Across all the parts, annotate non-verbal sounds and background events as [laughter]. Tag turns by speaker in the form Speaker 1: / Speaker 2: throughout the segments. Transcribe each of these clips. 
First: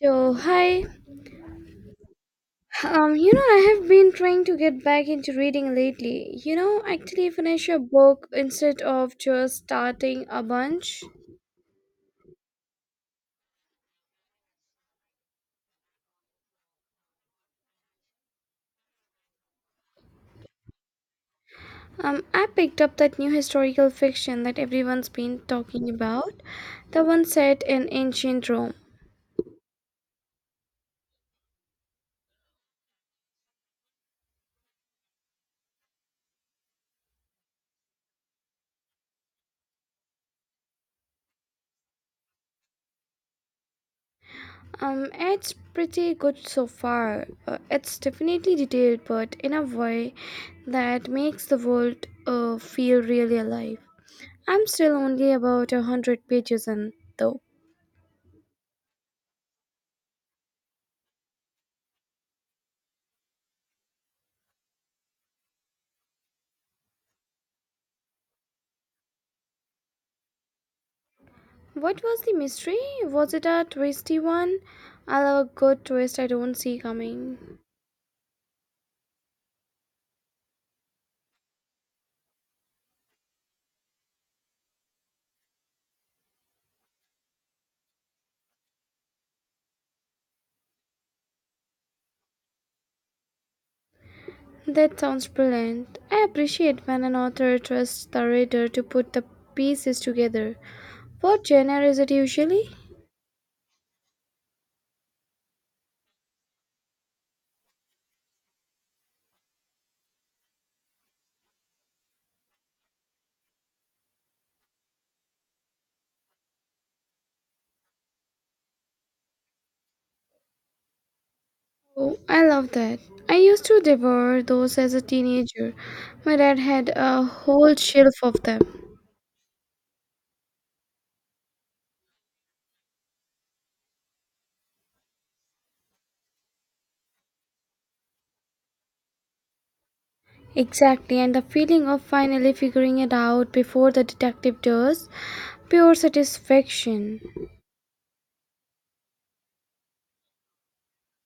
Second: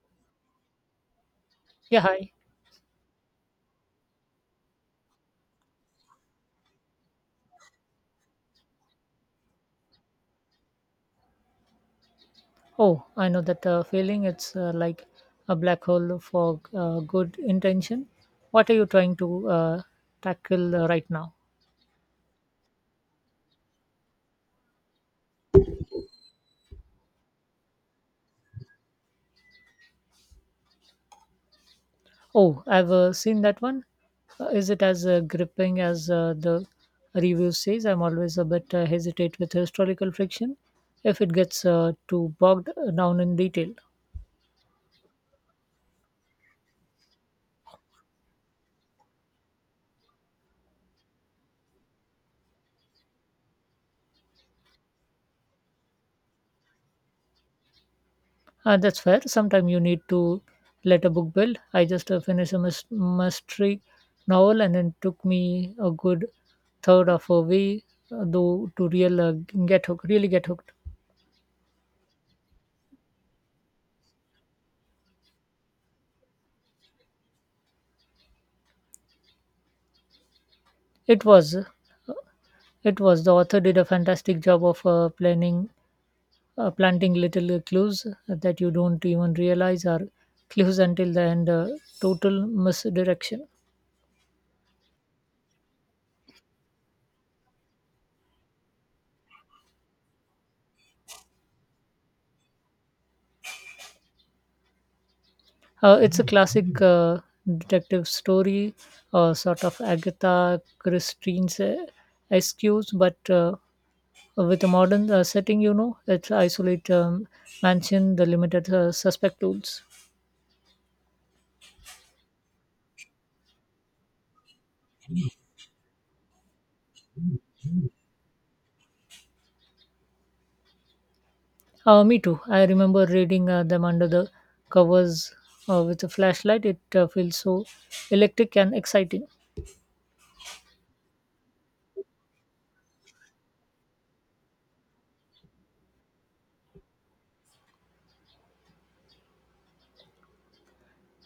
Speaker 1: So, hi.
Speaker 2: Yeah, hi.
Speaker 1: I have been trying to get back into reading lately. Actually finish a book instead of just starting a bunch.
Speaker 2: Oh, I know that feeling. It's like a black hole for good intention. What are you trying to tackle right now?
Speaker 1: I picked up that new historical fiction that everyone's been talking about, the one set in ancient Rome.
Speaker 2: Oh, I've seen that one. Is it as gripping as the review says? I'm always a bit hesitate with historical fiction if it gets too bogged down in detail.
Speaker 1: It's pretty good so far. It's definitely detailed, but in a way that makes the world feel really alive. I'm still only about 100 pages in, though.
Speaker 2: That's fair. Sometimes you need to let a book build. I just finished a mystery novel and it took me a good third of a way though to real get hooked, really get hooked.
Speaker 1: What was the mystery? Was it a twisty one? I love a good twist I don't see coming.
Speaker 2: It was uh, it was the author did a fantastic job of planning planting little clues that you don't even realize are clues until the end, total misdirection.
Speaker 1: That sounds brilliant. I appreciate when an author trusts the reader to put the pieces together. What genre is it usually?
Speaker 2: It's a classic detective story, sort of Agatha Christie's excuse, but with a modern setting, you know, it's isolate mansion, the limited suspect tools.
Speaker 1: Oh, I love that. I used to devour those as a teenager. My dad had a whole shelf of them.
Speaker 2: Me too. I remember reading them under the covers with a flashlight. It feels so electric and exciting.
Speaker 1: Exactly, and the feeling of finally figuring it out before the detective does, pure satisfaction.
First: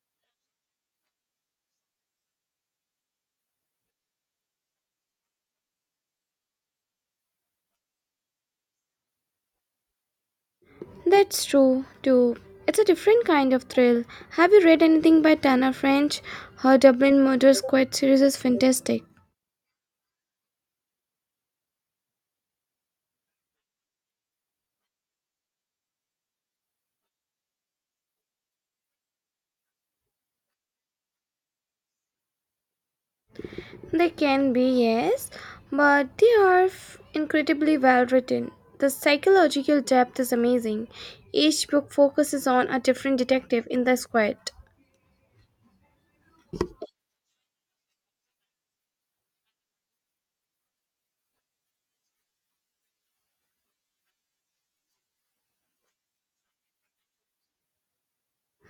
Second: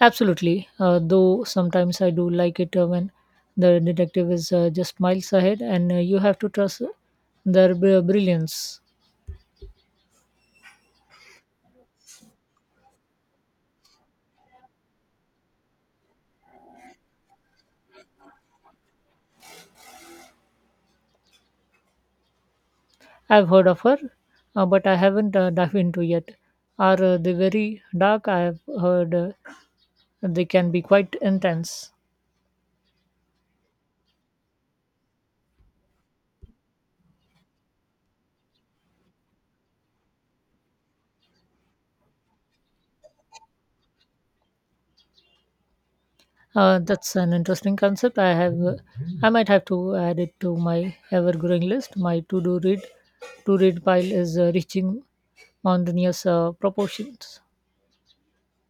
Speaker 2: Absolutely, though sometimes I do like it when the detective is just miles ahead and you have to trust their brilliance.
Speaker 1: That's true, too. It's a different kind of thrill. Have you read anything by Tana French? Her Dublin Murder Squad series is fantastic.
Speaker 2: I've heard of her, but I haven't dived into yet. Are they very dark? I have heard they can be quite intense.
Speaker 1: They can be, yes, but they are incredibly well written. The psychological depth is amazing. Each book focuses on a different detective in the squad.
Speaker 2: That's an interesting concept. I might have to add it to my ever-growing list. To-read pile is reaching mountainous proportions.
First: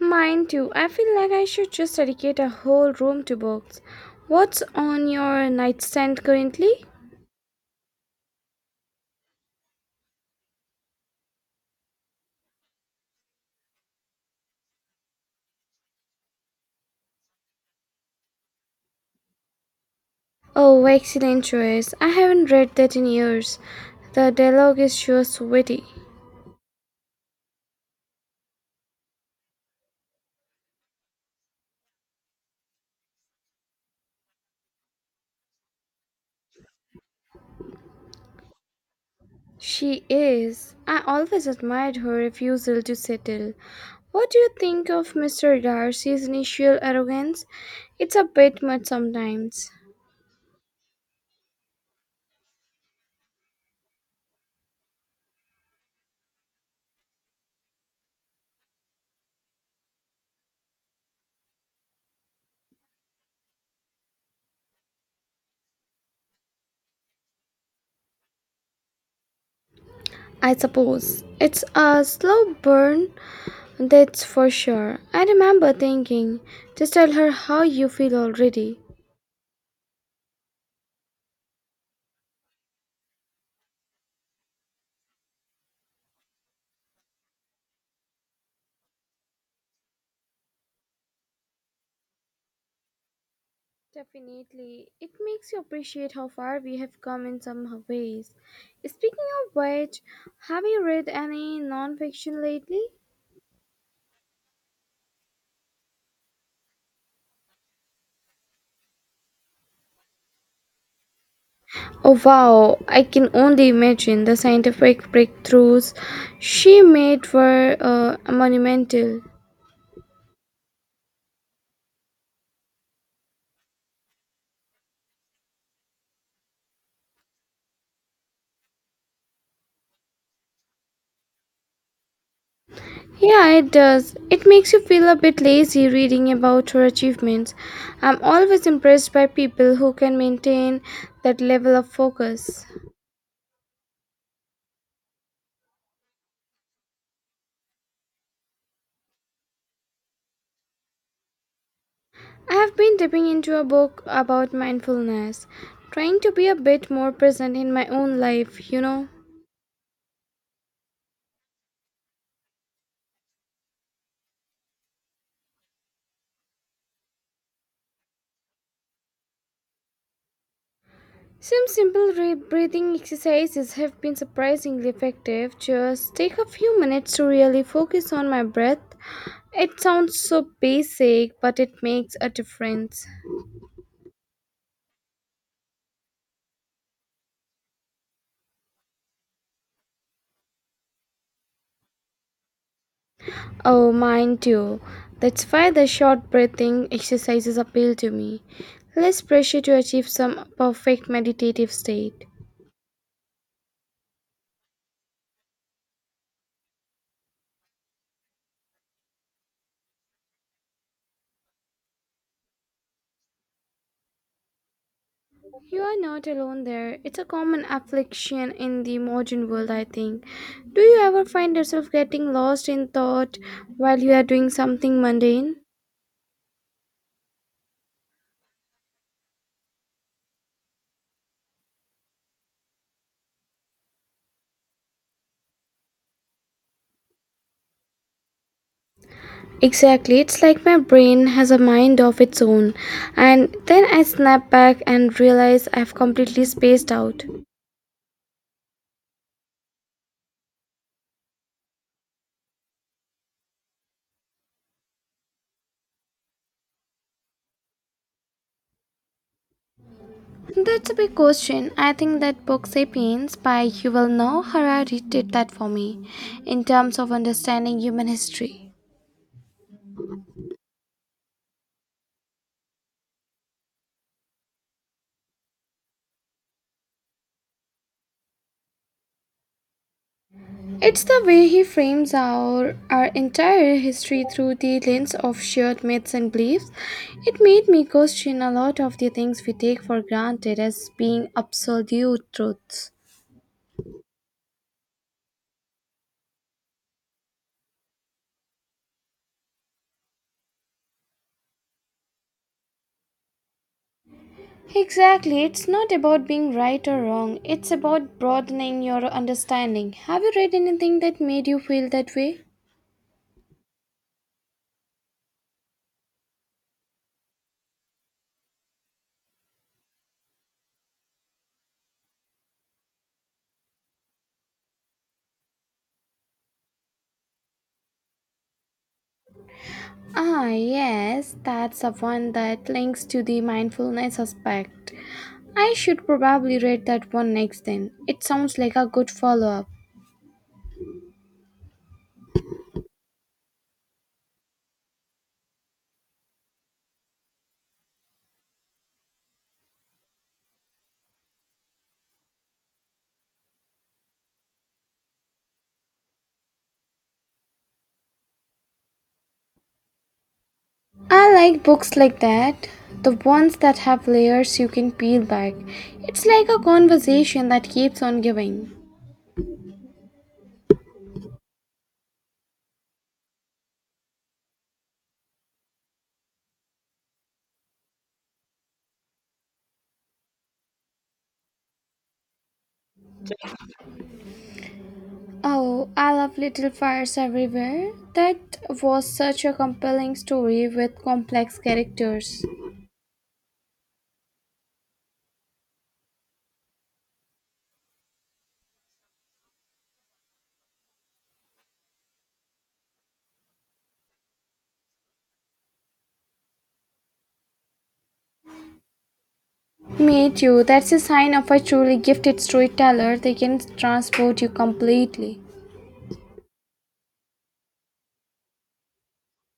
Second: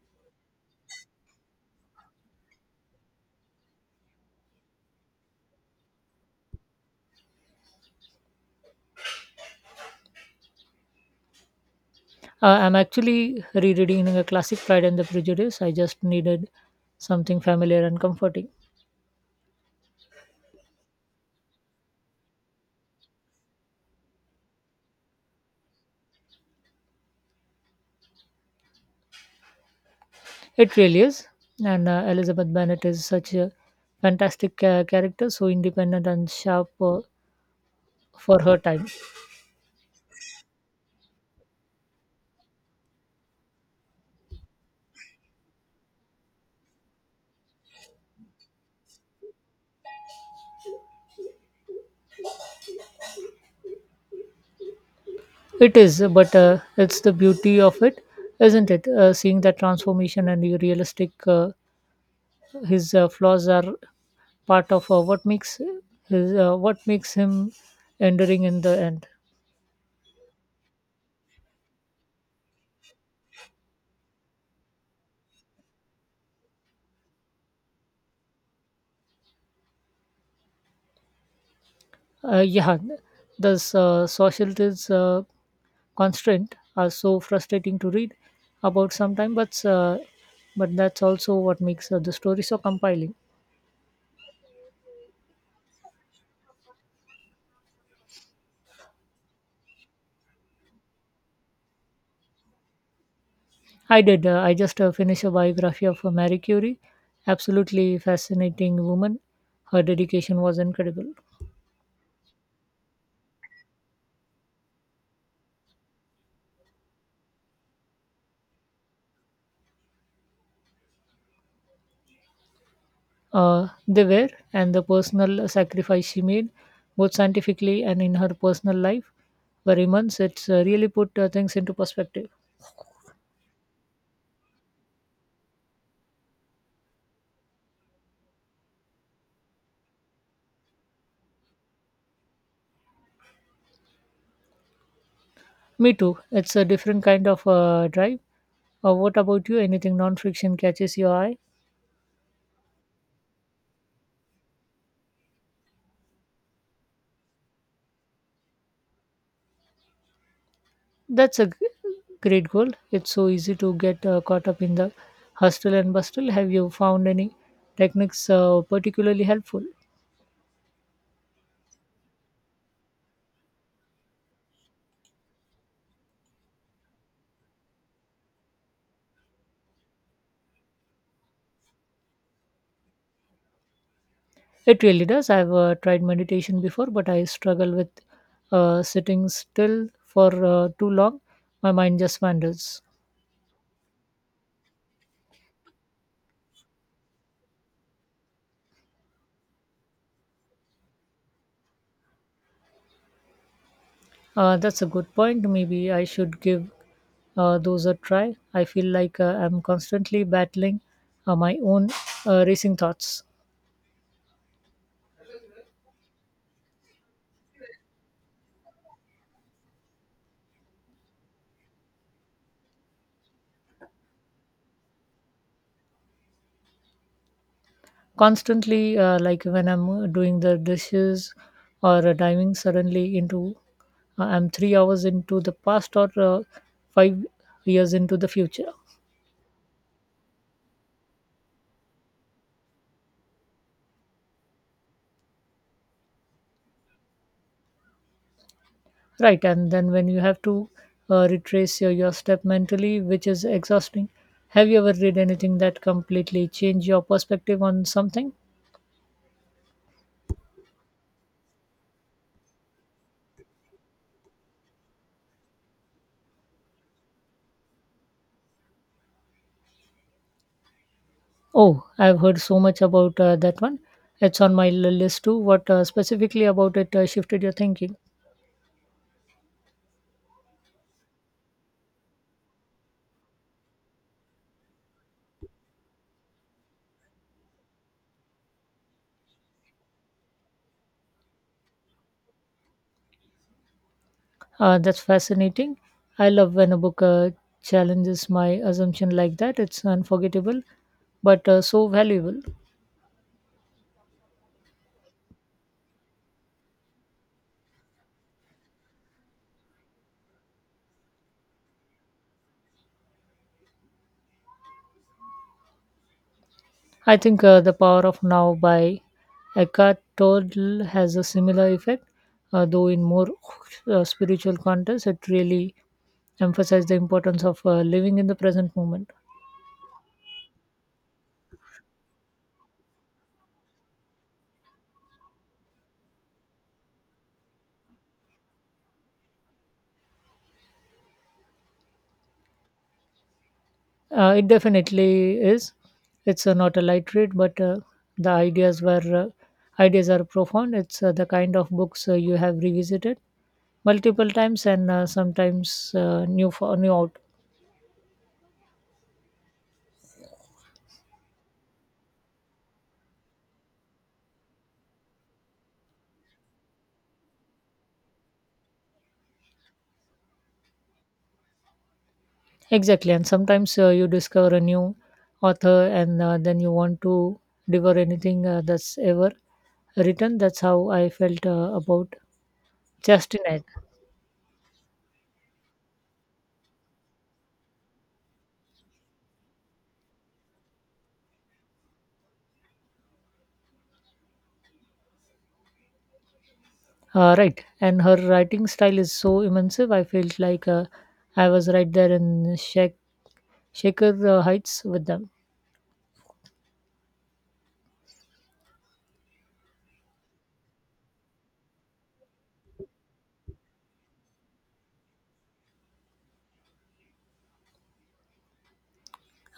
Speaker 1: Mine too. I feel like I should just dedicate a whole room to books. What's on your nightstand currently?
Speaker 2: I'm actually rereading a classic, Pride and the Prejudice. I just needed something familiar and comforting.
Speaker 1: Oh, excellent choice. I haven't read that in years. The dialogue is sure witty.
Speaker 2: It really is. And Elizabeth Bennet is such a fantastic character, so independent and sharp for her time.
Speaker 1: She is. I always admired her refusal to settle. What do you think of Mr. Darcy's initial arrogance? It's a bit much sometimes.
Speaker 2: It is, but it's the beauty of it, isn't it? Seeing that transformation and the realistic, his flaws are part of what makes him enduring in the end.
Speaker 1: I suppose. It's a slow burn, that's for sure. I remember thinking, just tell her how you feel already.
Speaker 2: Yeah, thus socialist constraint are so frustrating to read about sometimes, but that's also what makes the story so compelling.
Speaker 1: Definitely. It makes you appreciate how far we have come in some ways. Speaking of which, have you read any non-fiction lately?
Speaker 2: I did. I just finished a biography of Marie Curie. Absolutely fascinating woman. Her dedication was incredible.
Speaker 1: Oh wow, I can only imagine the scientific breakthroughs she made were monumental.
Speaker 2: They were, and the personal sacrifice she made, both scientifically and in her personal life, were immense. It's really put things into perspective.
Speaker 1: Yeah, it does. It makes you feel a bit lazy reading about her achievements. I'm always impressed by people who can maintain that level of focus.
Speaker 2: Me too. It's a different kind of drive. What about you? Anything non-fiction catches your eye?
Speaker 1: I have been dipping into a book about mindfulness, trying to be a bit more present in my own life.
Speaker 2: That's a great goal. It's so easy to get caught up in the hustle and bustle. Have you found any techniques particularly helpful?
Speaker 1: Some simple breathing exercises have been surprisingly effective. Just take a few minutes to really focus on my breath. It sounds so basic, but it makes a difference.
Speaker 2: It really does. I've tried meditation before, but I struggle with sitting still for too long. My mind just wanders.
Speaker 1: Oh, mind too. That's why the short breathing exercises appeal to me. Less pressure to achieve some perfect meditative state.
Speaker 2: That's a good point. Maybe I should give those a try. I feel like I'm constantly battling my own racing thoughts.
Speaker 1: You are not alone there. It's a common affliction in the modern world, I think. Do you ever find yourself getting lost in thought while you are doing something mundane?
Speaker 2: Constantly, like when I'm doing the dishes or diving suddenly into, I'm 3 hours into the past or 5 years into the future.
Speaker 1: Exactly. It's like my brain has a mind of its own, and then I snap back and realize I've completely spaced out.
Speaker 2: Right, and then when you have to retrace your step mentally, which is exhausting. Have you ever read anything that completely changed your perspective on something?
Speaker 1: That's a big question. I think that book Sapiens by Yuval Noah Harari did that for me in terms of understanding human history.
Speaker 2: Oh, I've heard so much about that one. It's on my list too. What specifically about it shifted your thinking?
Speaker 1: It's the way he frames our entire history through the lens of shared myths and beliefs. It made me question a lot of the things we take for granted as being absolute truths.
Speaker 2: That's fascinating. I love when a book challenges my assumption like that. It's unforgettable, but so valuable.
Speaker 1: Exactly, it's not about being right or wrong, it's about broadening your understanding. Have you read anything that made you feel that way?
Speaker 2: I think The Power of Now by Eckhart Tolle has a similar effect, though in more spiritual context, it really emphasizes the importance of living in the present moment.
Speaker 1: Ah, yes, that's the one that links to the mindfulness aspect. I should probably read that one next then. It sounds like a good follow up.
Speaker 2: It definitely is. It's not a light read, but the ideas were ideas are profound. It's the kind of books you have revisited multiple times and sometimes new for new out
Speaker 1: I like books like that, the ones that have layers you can peel back. It's like a conversation that keeps on giving.
Speaker 2: exactly. And sometimes you discover a new author, and then you want to devour anything that's ever written. That's how I felt about Justin.
Speaker 1: Oh, I love Little Fires Everywhere. That was such a compelling story with complex characters.
Speaker 2: Right, and her writing style is so immersive. I felt like I was right there in Shaker Heights with them.
Speaker 1: Me too, that's a sign of a truly gifted storyteller, they can transport you completely.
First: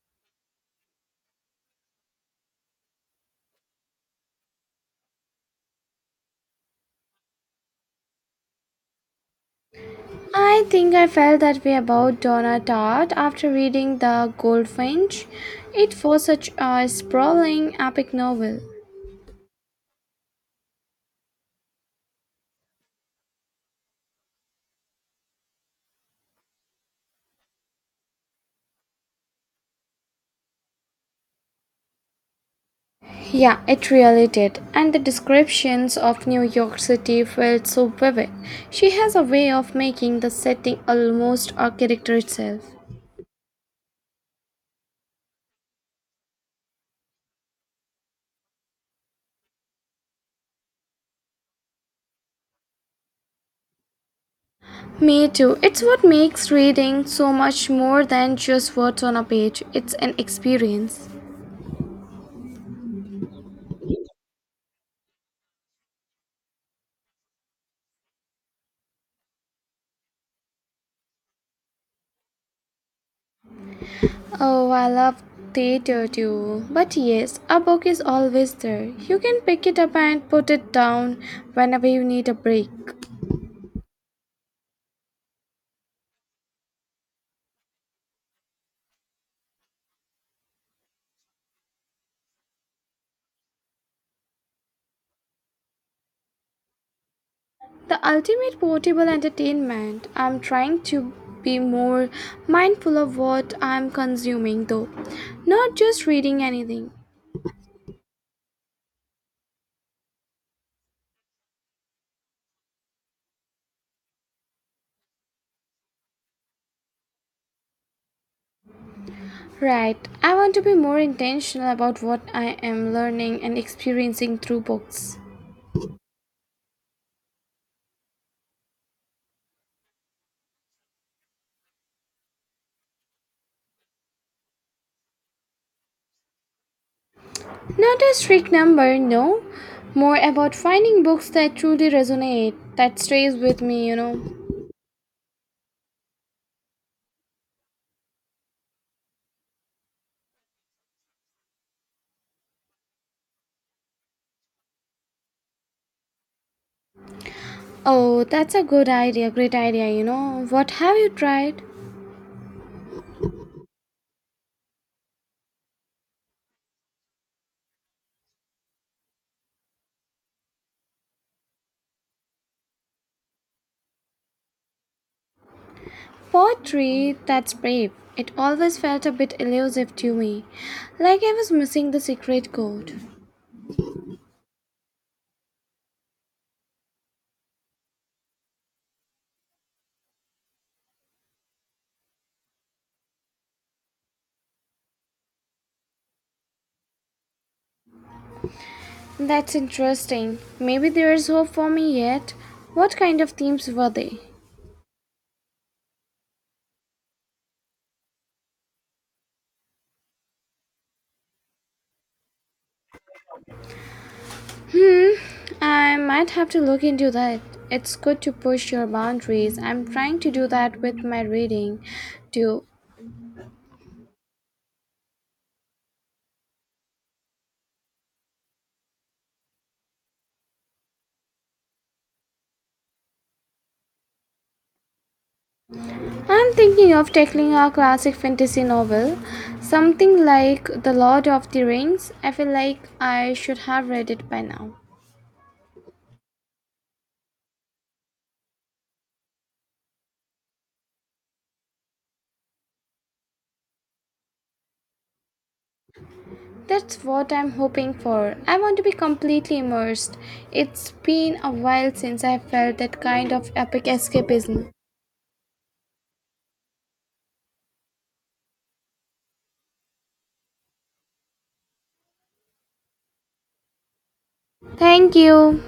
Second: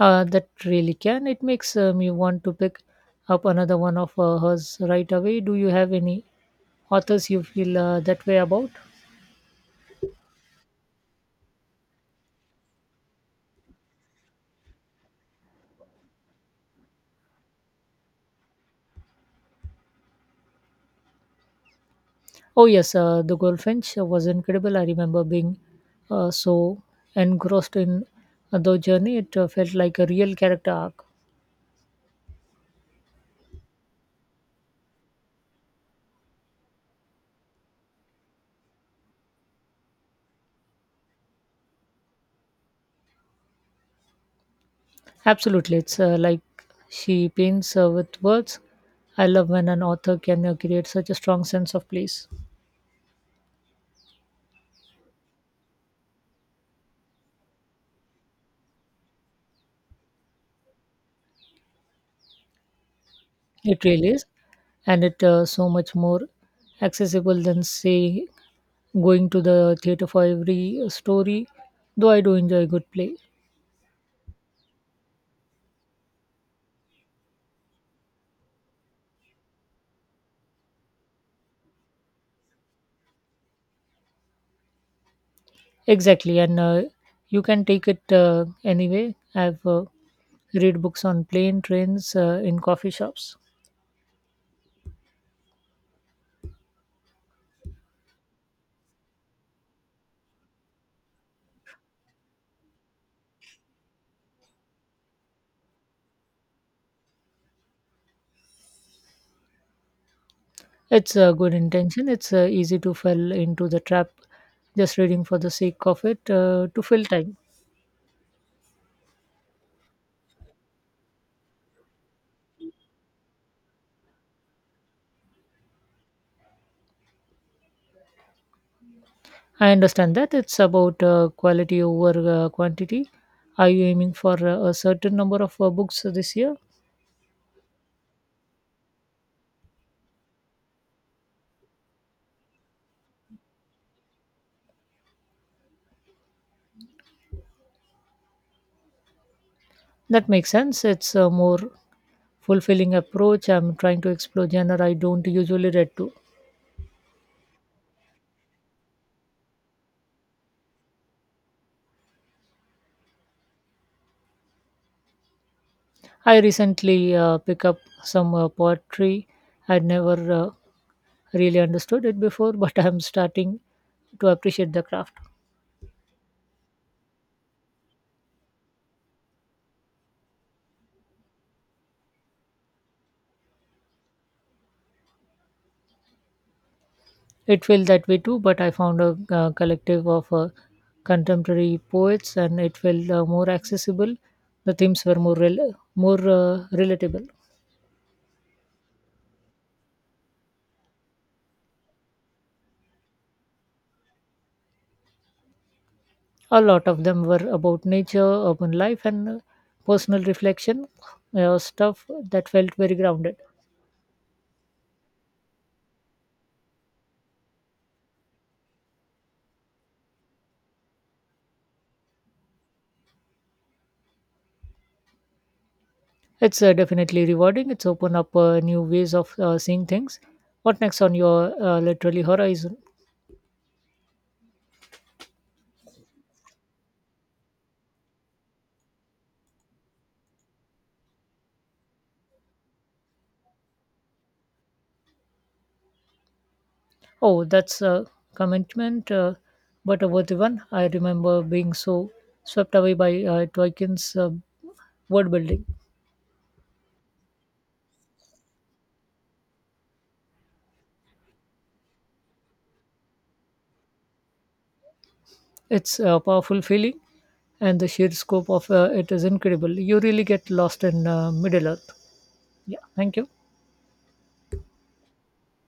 Speaker 2: That really can. It makes me want to pick up another one of hers right away. Do you have any authors you feel that way about?
Speaker 1: I think I felt that way about Donna Tartt after reading The Goldfinch. It was such a sprawling, epic novel.
Speaker 2: Oh, yes, The Goldfinch was incredible. I remember being so engrossed in the journey, it felt like a real character arc.
Speaker 1: Yeah, it really did. And the descriptions of New York City felt so vivid. She has a way of making the setting almost a character itself.
Speaker 2: Absolutely. It's like she paints with words. I love when an author can create such a strong sense of place.
Speaker 1: Me too. It's what makes reading so much more than just words on a page. It's an experience.
Speaker 2: It really is. And it so much more accessible than, say, going to the theater for every story, though I do enjoy a good play.
Speaker 1: Oh, I love theater too. But yes, a book is always there. You can pick it up and put it down whenever you need a break.
Speaker 2: Exactly. And you can take it anyway. I've read books on plane, trains, in coffee shops.
Speaker 1: The ultimate portable entertainment. I'm trying to be more mindful of what I'm consuming, though, not just reading anything.
Speaker 2: It's a good intention. It's easy to fall into the trap just reading for the sake of it to fill time.
Speaker 1: Right, I want to be more intentional about what I am learning and experiencing through books.
Speaker 2: I understand that it's about quality over quantity. Are you aiming for a certain number of books this year?
Speaker 1: Not a strict number, no. More about finding books that truly resonate, that stays with me.
Speaker 2: That makes sense. It's a more fulfilling approach. I'm trying to explore genre I don't usually read to.
Speaker 1: Oh, that's a good idea, great idea. What have you tried?
Speaker 2: I recently pick up some poetry. I'd never really understood it before, [laughs] but I'm starting to appreciate the craft.
Speaker 1: Poetry, that's brave. It always felt a bit elusive to me, like I was missing the secret code.
Speaker 2: It felt that way too, but I found a collective of contemporary poets and it felt more accessible. The themes were more relatable.
Speaker 1: That's interesting. Maybe there is hope for me yet. What kind of themes were they?
Speaker 2: A lot of them were about nature, urban life, and personal reflection, stuff that felt very grounded.
Speaker 1: Hmm, I might have to look into that. It's good to push your boundaries. I'm trying to do that with my reading too.
Speaker 2: It's definitely rewarding. It's opened up new ways of seeing things. What next on your literary horizon?
Speaker 1: I'm thinking of tackling a classic fantasy novel, something like The Lord of the Rings. I feel like I should have read it by now.
Speaker 2: Oh, that's a commitment, but a worthy one. I remember being so swept away by Tolkien's world building.
Speaker 1: That's what I'm hoping for. I want to be completely immersed. It's been a while since I felt that kind of epic escapism.
Speaker 2: It's a powerful feeling, and the sheer scope of it is incredible. You really get lost in Middle Earth. Yeah, thank you.
Speaker 1: Thank you.